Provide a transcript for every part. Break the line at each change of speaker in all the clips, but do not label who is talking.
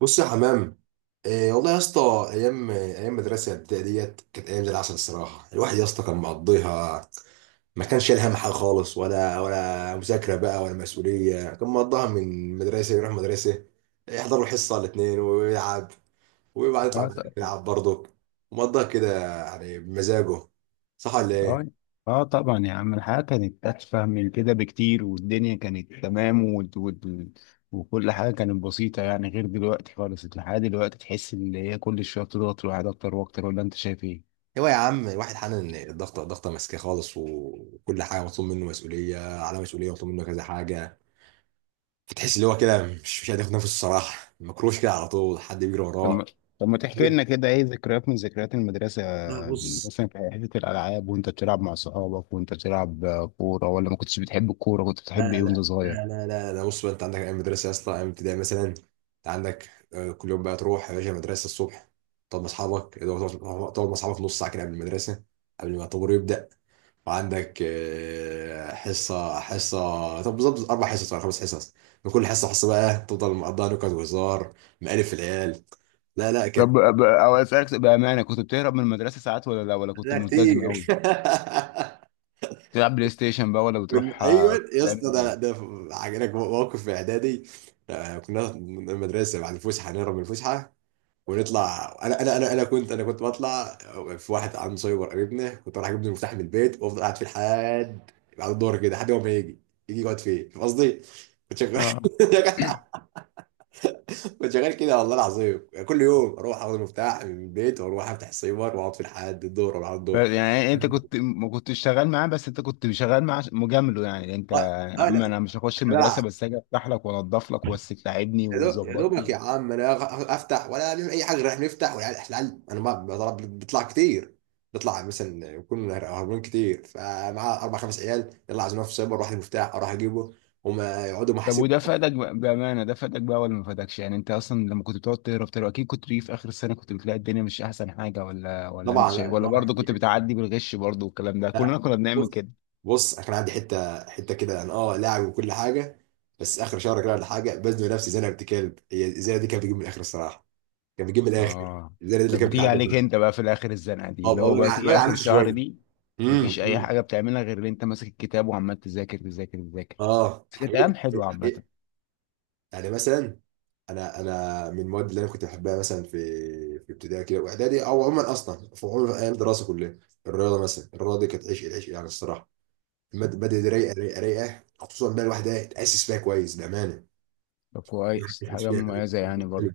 بص يا حمام. إيه والله يا اسطى. ايام ايام مدرسه الابتدائيه ديت كانت ايام زي العسل الصراحه، الواحد يا اسطى كان مقضيها. ما كانش شايل هم حاجه خالص، ولا مذاكره بقى ولا مسؤوليه، كان مقضيها من مدرسه يروح مدرسه، يحضر الحصه الاثنين ويلعب. وبعد يطلع
اه
من المدرسة
طبعا.
يلعب برضه. مقضيها كده يعني بمزاجه. صح ولا
اه.
ايه؟
اه طبعا يا عم، الحياة كانت أتفه من كده بكتير، والدنيا كانت تمام و... و... وكل حاجة كانت بسيطة، يعني غير دلوقتي خالص. الحياة دلوقتي تحس إن هي كل شوية بتضغط الواحد أكتر وأكتر، ولا أنت شايف إيه؟
هو يا عم الواحد حنن إن الضغطه الضغطه ماسكاه خالص، وكل حاجه مطلوب منه مسؤوليه على مسؤوليه، مطلوب منه كذا حاجه. فتحس اللي هو كده مش قادر ياخد نفسه الصراحه، مكروش كده على طول حد بيجري
طب
وراه.
ما طب ما تحكي
لا،
لنا كده، إيه ذكريات من ذكريات المدرسة دي،
بص.
مثلا في حتة الألعاب وأنت بتلعب مع صحابك، وأنت بتلعب كورة ولا ما كنتش بتحب الكورة؟ كنت
لا
بتحب إيه وأنت
لا
صغير؟
لا لا لا لا، بص بقى. انت عندك ايام مدرسه يا اسطى، ايام ابتدائي مثلا، انت عندك، كل يوم بقى تروح يا باشا المدرسه الصبح، تقعد مع اصحابك اللي هو تقعد مع اصحابك نص ساعه كده قبل المدرسه، قبل ما الطابور يبدا. وعندك، حصه حصه. طب بالظبط اربع حصص ولا خمس حصص؟ من كل حصه حصه بقى تفضل مقضيها نكت وهزار، مقالب في العيال. لا لا
طب،
كانت.
أو أسألك بأمانة، كنت بتهرب من المدرسة ساعات ولا لا، ولا كنت
لا،
ملتزم
كتير.
أوي؟ تلعب بلاي ستيشن بقى، ولا
من،
بتروح؟
ايوه يا
تعمل
اسطى. ده
ايه؟
ده عجبك موقف في اعدادي. كنا من المدرسه بعد الفسحه نهرب من الفسحه، ونطلع انا كنت بطلع. في واحد عنده سايبر قريبنا، كنت بروح اجيب له المفتاح من البيت وافضل قاعد فيه لحد بعد الظهر كده، لحد ما يجي يقعد فيه، فاهم قصدي؟ كنت شغال.
اه.
كنت شغال كده والله العظيم، كل يوم اروح اخد المفتاح من البيت واروح افتح السايبر واقعد فيه لحد الظهر ولا بعد الظهر.
يعني انت كنت ما كنتش شغال معاه، بس انت كنت شغال معاه مجامله، يعني انت
اه.
يا
اه.
عم انا مش هخش
لا.
المدرسه، بس اجي افتح لك وانضف لك، بس تلاعبني
يا دوبك
وتظبطني.
يا عم انا افتح، ولا نعمل اي حاجه، رايح نفتح. والعيال انا ما بضرب، بيطلع كتير، بيطلع مثلا يكون هربان كتير، فمعاه اربع خمس عيال يلا عايزين في سايبر واحد، مفتاح اروح اجيبه وما يقعدوا
طب
محاسب.
وده فادك، بامانه، ده فادك بقى ولا ما فادكش؟ يعني انت اصلا لما كنت بتقعد تهرب تهرب اكيد كنت بتيجي في اخر السنه، كنت بتلاقي الدنيا مش احسن حاجه، ولا انت
طبعا،
شايف؟
لا
ولا
طبعا.
برضه كنت بتعدي بالغش برضه؟ والكلام ده
لا،
كلنا كنا بنعمل
بص.
كده.
بص انا كان عندي حته حته كده، انا اه لاعب وكل حاجه، بس اخر شهر كده ولا حاجه بزنق نفسي زي انا بنت كلب. هي الزينه دي كانت بتجيب من الاخر الصراحه، كانت بتجيب من الاخر.
اه.
الزينه دي اللي
طب
كانت
بتيجي
بتعدي
عليك
منها.
انت بقى في الاخر الزنقه دي،
اه،
اللي هو بقى
بجع
تيجي
بجع
اخر
نفسي
شهر
شويه.
دي؟ مفيش اي
امم
حاجه بتعملها غير ان انت ماسك الكتاب وعمال تذاكر تذاكر تذاكر.
اه
بس كانت
حقيقة.
ايام حلوه
حقيقة.
عامه.
يعني مثلا، انا من المواد اللي انا كنت بحبها مثلا في، ابتدائي كده واعدادي، او عموما اصلا في، عموما ايام الدراسه كلها، الرياضه مثلا. الرياضه دي كانت عشق العشق يعني الصراحه. المادة دي رايقه رايقه رايقه، خصوصا بقى الواحد، اتاسس فيها كويس بامانه.
طب
الواحد
كويس،
اتاسس
حاجه
فيها كويس.
مميزه يعني برضه.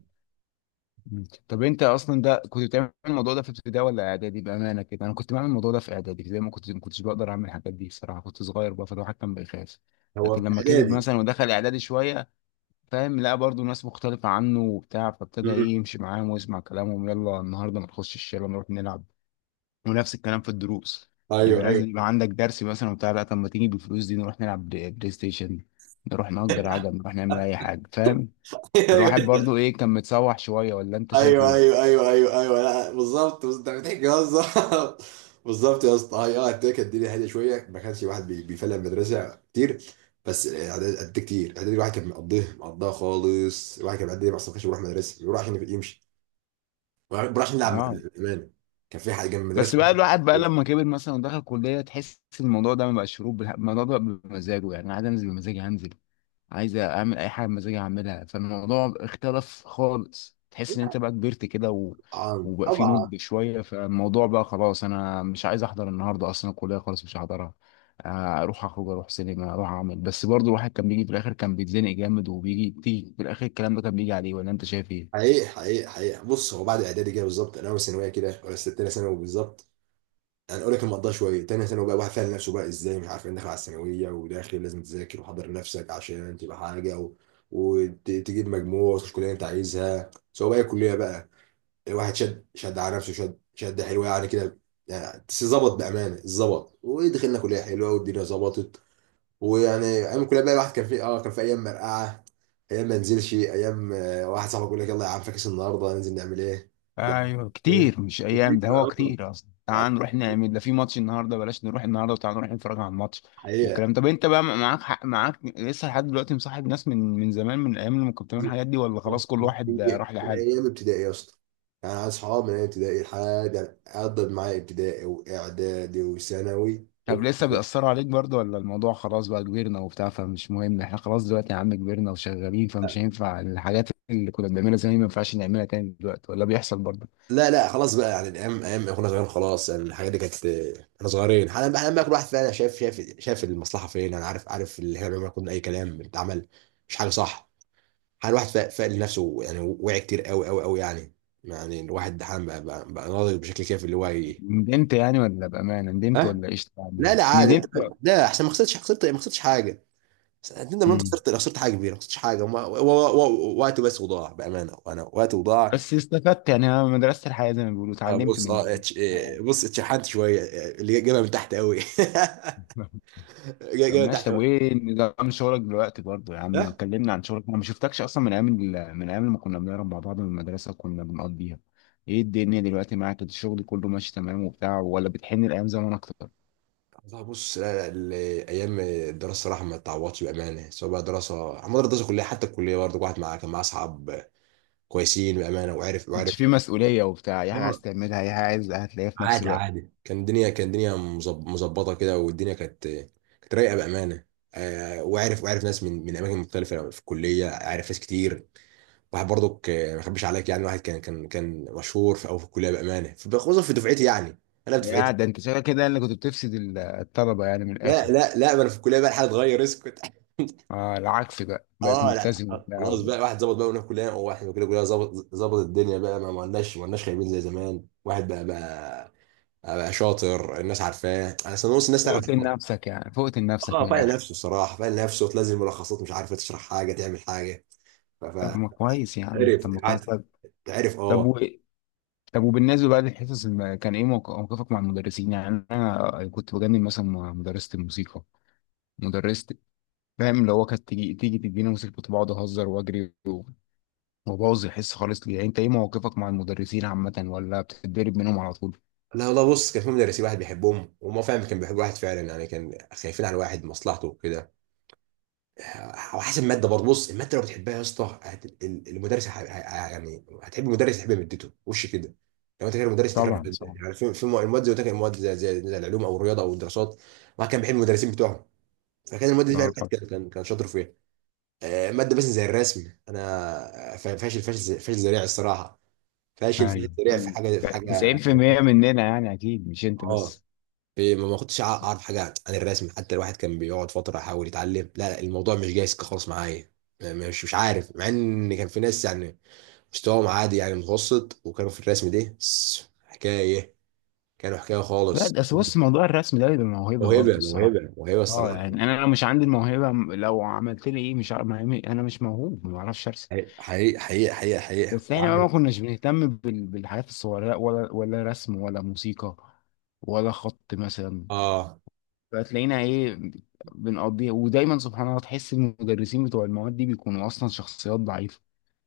مم. طب انت اصلا ده كنت بتعمل الموضوع ده في ابتدائي ولا اعدادي؟ بامانه كده انا كنت بعمل الموضوع ده في اعدادي، زي ما كنت ما كنتش بقدر اعمل الحاجات دي الصراحه، كنت صغير بقى فالواحد كان بيخاف.
هو
لكن
في
لما كبر
اعدادي.
مثلا ودخل اعدادي شويه، فاهم، لا برضو ناس مختلفة عنه وبتاع، فابتدى
مم.
ايه يمشي معاهم ويسمع كلامهم، يلا النهاردة ما نخش الشارع نروح نلعب. ونفس الكلام في الدروس،
ايوه،
يبقى
ايوه.
لازم يبقى عندك درس مثلا وبتاع، لا طب ما تيجي بالفلوس دي نروح نلعب بلاي ستيشن، نروح نأجر عجل، نروح نعمل أي حاجة، فاهم.
ايوه
الواحد برضو ايه، كان متسوح شوية، ولا انت شايف
ايوه
ايه؟
ايوه ايوه ايوه ايوه، لا بالظبط، بس انت بتحكي بالظبط. بالظبط يا اسطى، هي اه اديك الدنيا هاديه شويه، ما كانش واحد بيفلق من المدرسه كتير. بس اعدادي قد كتير، اعدادي الواحد كان مقضيه مقضاه خالص. الواحد كان بيعدي اصلا، ما كانش بيروح مدرسه، بيروح عشان يمشي، بيروح عشان يلعب
اه.
بامانه. كان في حاجه جنب المدرسه.
بس بقى الواحد بقى لما كبر مثلا ودخل كلية، تحس الموضوع ده ما بقاش شروط، الموضوع ده بمزاجه، يعني أنا عايز انزل بمزاجي هنزل، عايز اعمل اي حاجه بمزاجي اعملها. فالموضوع اختلف خالص، تحس ان انت بقى كبرت كده و...
طبعا
وبقى في
طبعا.
نضج شويه. فالموضوع بقى خلاص، انا مش عايز احضر النهارده، اصلا الكليه خالص مش هحضرها. اروح اخرج، اروح سينما، اروح اعمل. بس برضو الواحد كان بيجي في الاخر، كان بيتزنق جامد، وبيجي تيجي في الاخر الكلام ده كان بيجي عليه، ولا انت شايف ايه؟
حقيقي حقيقي حقيقي. بص هو بعد اعدادي كده بالظبط، انا اول ثانويه كده ولا ستة ثانوي بالظبط. يعني اقول لك المقضيه شويه، تاني سنه بقى واحد فاهم نفسه بقى ازاي، مش عارف انت داخل على الثانويه، وداخل لازم تذاكر وحضر نفسك عشان تبقى حاجه، وتجيب مجموع وتخش كليه انت عايزها، سواء بقى الكليه بقى، الواحد شد شد على نفسه، شد شد، حلوه يعني كده يعني. بس ظبط بامانه، ظبط ودخلنا كليه حلوه والدنيا ظبطت. ويعني ايام الكليه بقى الواحد كان في اه، كان في ايام مرقعه، ايام ما نزلش، ايام، واحد صاحبي يقول لك يلا يا عم، فاكس النهارده ننزل نعمل ايه. ده.
ايوه كتير، مش
كتير
ايام ده، هو كتير اصلا.
بقى.
تعال نروح نعمل ده، في ماتش النهارده، بلاش نروح النهارده، وتعال نروح نتفرج على الماتش.
حقيقة.
والكلام، طب انت بقى معاك حق، معاك لسه لحد دلوقتي مصاحب ناس من زمان، من الايام اللي كنت بتعمل الحاجات دي، ولا
أوه.
خلاص كل واحد
هي
راح
من
لحاله؟
ايام ابتدائي يا اسطى. يعني أنا اصحاب من ايام ابتدائي لحد، عدت معايا ابتدائي واعدادي وثانوي
طب لسه
وكلية.
بيأثروا عليك برضه، ولا الموضوع خلاص بقى كبرنا وبتاع، فمش مهم؟ احنا خلاص دلوقتي يا عم كبرنا وشغالين، فمش هينفع الحاجات اللي كنا بنعملها زمان ما ينفعش نعملها تاني دلوقتي، ولا بيحصل برضه؟
لا لا خلاص بقى، يعني الايام، ايام احنا صغيرين خلاص، يعني الحاجات دي كانت احنا صغيرين. حالا بقى، حالا بقى كل واحد فينا شايف، المصلحه فين. انا عارف، اللي احنا بنعمله كنا اي كلام بيتعمل، مش حاجه صح. حالا الواحد فاق لنفسه، يعني وعي كتير، قوي قوي قوي يعني. يعني الواحد حالا بقى ناضج بشكل كافي اللي هو
ندمت يعني، ولا بأمانة ندمت،
ها.
ولا ايش
لا
يعني
لا عادي.
ندمت؟
لا احسن، ما خسرتش، ما خسرتش حاجه. تندم ان انت
مم.
خسرت، حاجه كبيره ما خسرتش حاجه، وقت بس وضاع بامانه، وانا وقت وضاع.
بس استفدت يعني، انا مدرسة الحياة زي ما بيقولوا، اتعلمت من من الحياة.
بص اتشحنت شويه، اللي جابها من تحت قوي.
طب
جابها من
ماشي،
تحت
طب
قوي.
وايه نظام شغلك دلوقتي برضه يا عم؟
لا
كلمنا عن شغلك، انا ما شفتكش اصلا من ايام من ايام لما كنا بنهرب مع بعض من المدرسة، كنا بنقضيها. ايه الدنيا دلوقتي معاك، الشغل كله ماشي تمام وبتاع، ولا بتحن الايام زمان اكتر؟
والله بص، لا لا، ال- ايام الدراسه صراحه ما تعوضش بامانه، سواء بقى دراسه عموما، الدراسه كلها، حتى الكليه برضه، واحد معاه كان معاه اصحاب كويسين بامانه، وعرف
انت في مسؤولية وبتاع، اي حاجة عايز تعملها، اي حاجة عايز هتلاقيها في نفس
عادي
الوقت.
عادي، كان الدنيا مظبطه كده، والدنيا كانت رايقه بامانه. وعارف، ناس من اماكن مختلفه في الكليه، عارف ناس كتير. واحد برضك، ما اخبيش عليك يعني، واحد كان مشهور في او في الكليه بامانه، خصوصا في دفعتي يعني، انا في
يا
دفعتي.
ده انت شغال كده اللي كنت بتفسد الطلبة يعني من
لا
الاخر؟
لا لا، ما انا في الكليه بقى الحاجه اتغير، اسكت.
آه، العكس بقى، بقيت
اه، لا
ملتزم
لا، خلاص
وبتاع.
بقى واحد ظبط بقى. وانا في كليه واحد كده، كليه ظبط، ظبط الدنيا بقى. ما لناش، خايبين زي زمان. واحد بقى، شاطر، الناس عارفاه، انا اصلا نص الناس تعرف.
فوقت لنفسك يعني، فوقت لنفسك
اه
من
فايق
الاخر.
نفسه الصراحه، فايق نفسه، وتنزل ملخصات مش عارفه تشرح حاجه تعمل حاجه. ف-
طب ما كويس يا عم،
فعرف
طب ما كويس،
قعد،
طب.
عرف.
طب
اه.
و... وبالنسبه بقى للحصص، كان ايه موقفك مع المدرسين؟ يعني انا كنت بجنن مثلا مع مدرسه الموسيقى، مدرسه فاهم، اللي هو كانت تيجي تدينا موسيقى، كنت بقعد اهزر واجري وابوظ الحصه خالص. ليه يعني انت ايه موقفك مع المدرسين عامه، ولا بتتدرب منهم على طول؟
لا والله بص كان في مدرسين، واحد بيحبهم وما فاهم، كان بيحب واحد فعلا يعني، كان خايفين على واحد مصلحته وكده. آه، وحسب الماده برضه. بص الماده لو بتحبها يا اسطى المدرس يعني هتحب المدرس، تحب مادته وش كده. لو انت كده، المدرس تكره
طبعا
الماده.
طبعا.
يعني في المواد زي ما قلت لك، المواد زي، العلوم او الرياضه او الدراسات، واحد كان بيحب المدرسين بتوعهم، فكان الماده دي فعلا
اه
واحد
طبعا.
كان شاطر فيها. ماده مثلا زي الرسم، انا فاشل فاشل فاشل ذريع الصراحه. فاشل فاشل
ايوه،
ذريع في حاجه،
90% مننا يعني، اكيد مش انت
اه.
بس.
في، ما كنتش اعرف حاجه عن الرسم. حتى الواحد كان بيقعد فتره يحاول يتعلم، لا لا، الموضوع مش جايز خالص معايا. مش عارف، مع ان كان في ناس يعني مستواهم عادي، يعني متوسط، وكانوا في الرسم ده حكايه، كانوا حكايه
لا
خالص.
ده أصل، بص، موضوع الرسم ده بيبقى موهبه برضه
موهبه
الصراحه.
موهبه موهبه
اه
الصراحه.
يعني انا لو مش عندي الموهبه، لو عملت لي ايه، مش عارف، انا مش موهوب ما بعرفش ارسم.
حقيقي حقيقي حقيقي حقيقي.
بس احنا بقى
وعندك.
ما كناش بنهتم بالحاجات الصغيره، ولا رسم ولا موسيقى ولا خط مثلا.
اه.
فتلاقينا ايه، بنقضيها. ودايما سبحان الله تحس المدرسين بتوع المواد دي بيكونوا اصلا شخصيات ضعيفه،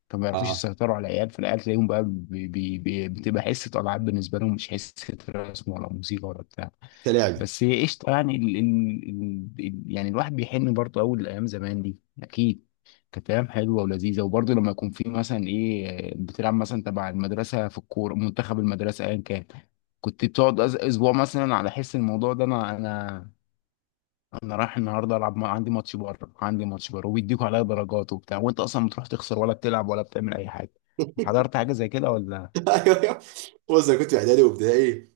فما بيعرفوش
اه.
يسيطروا على العيال، فالعيال تلاقيهم بقى بي بي بي بتبقى حصة ألعاب بالنسبة لهم، مش حصة رسم ولا موسيقى ولا بتاع.
حتى لعب.
بس هي قشطة يعني، يعني الواحد بيحن برضه أول الأيام زمان دي. أكيد كانت أيام حلوة ولذيذة. وبرضه لما يكون في مثلا إيه، بتلعب مثلا تبع المدرسة في الكورة، منتخب المدرسة أيا كان، كنت بتقعد أسبوع مثلا على حس الموضوع ده. أنا أنا انا رايح النهارده العب، عندي ماتش بره، وبيديكوا عليا درجات وبتاع، وانت اصلا بتروح تخسر ولا بتلعب ولا بتعمل اي حاجه. حضرت حاجه زي كده ولا؟
ايوه ايوه. بص انا كنت في اعدادي وابتدائي،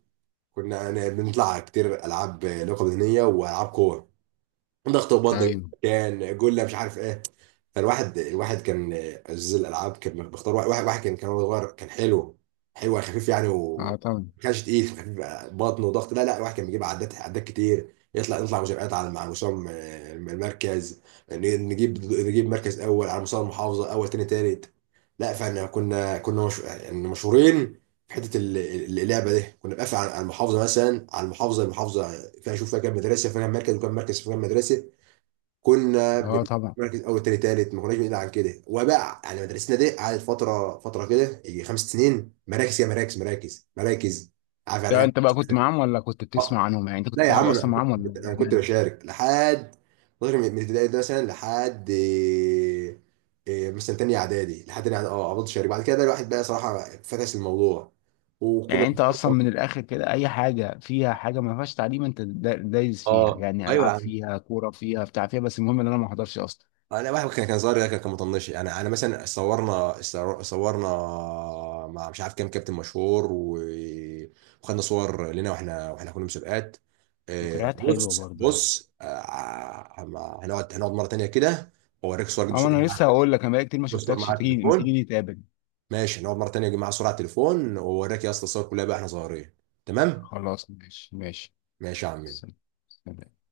كنا يعني بنطلع كتير العاب، لعبه بدنيه والعاب كوره، ضغط وبطن،
ايوه.
كان جله مش عارف ايه. فالواحد كان عزيز الالعاب، كان بيختار واحد كان، هو صغير كان حلو، حلو يعني، خفيف يعني، و
اه طبعا.
ما كانش تقيل، خفيف. بطن وضغط، لا لا، الواحد كان بيجيب عدات عدات كتير يطلع، نطلع مسابقات، على مع مسام المركز. ن- نجيب مركز اول على مستوى المحافظه، اول تاني تالت. لا فاحنا كنا مش، يعني مشهورين في حته اللعبه دي، كنا بنقفل على المحافظه، مثلا على المحافظه كان اشوف فيها كام مدرسه، فيها كام مركز، وكام مركز في كام مدرسه. كنا
اه طبعا.
بنركز اول تاني تالت، ما كناش بنقل عن كده. وبقى يعني مدرستنا دي قعدت فتره كده يجي 5 سنين، مراكز يا مراكز مراكز مراكز. عارف يعني
لا
ايه؟
انت بقى كنت معاهم ولا كنت
آه.
بتسمع عنهم؟ يعني انت كنت
لا يا
بتلعب
عم،
اصلا
انا
معاهم ولا،
كنت،
بامانه؟
بشارك لحد فتره، من الابتدائي ده مثلا، لحد إيه، إيه مثلا تاني اعدادي، لحد تاني إعدادي، اه فضلت شارك. بعد كده بقى الواحد بقى صراحه فكس الموضوع، وكنا.
يعني انت اصلا من الاخر كده، اي حاجه فيها حاجه ما فيهاش تعليم انت دايس فيها،
اه،
يعني العاب
ايوه.
فيها، كوره فيها، بتاع فيها، بس المهم ان انا ما احضرش اصلا.
انا واحد كان كان صغير، كان كان مطنش يعني. انا مثلا صورنا، صورنا مع مش عارف كام كابتن مشهور، و- وخدنا صور لنا، واحنا كنا مسابقات.
ذكريات حلوه برضه يعني.
هنقعد مره تانيه كده واوريك صور، اجيب
اه
صور
انا
مع،
لسه هقول لك، انا بقالي كتير ما
أجيب صور
شفتكش،
مع
تيجي ما
التليفون.
تيجي نتقابل.
ماشي، هنقعد مره تانيه اجيب معايا صور على التليفون واوريك يا اسطى الصور كلها بقى احنا صغيرين. تمام.
خلاص ماشي ماشي.
ماشي يا عم.
سلام. سلام.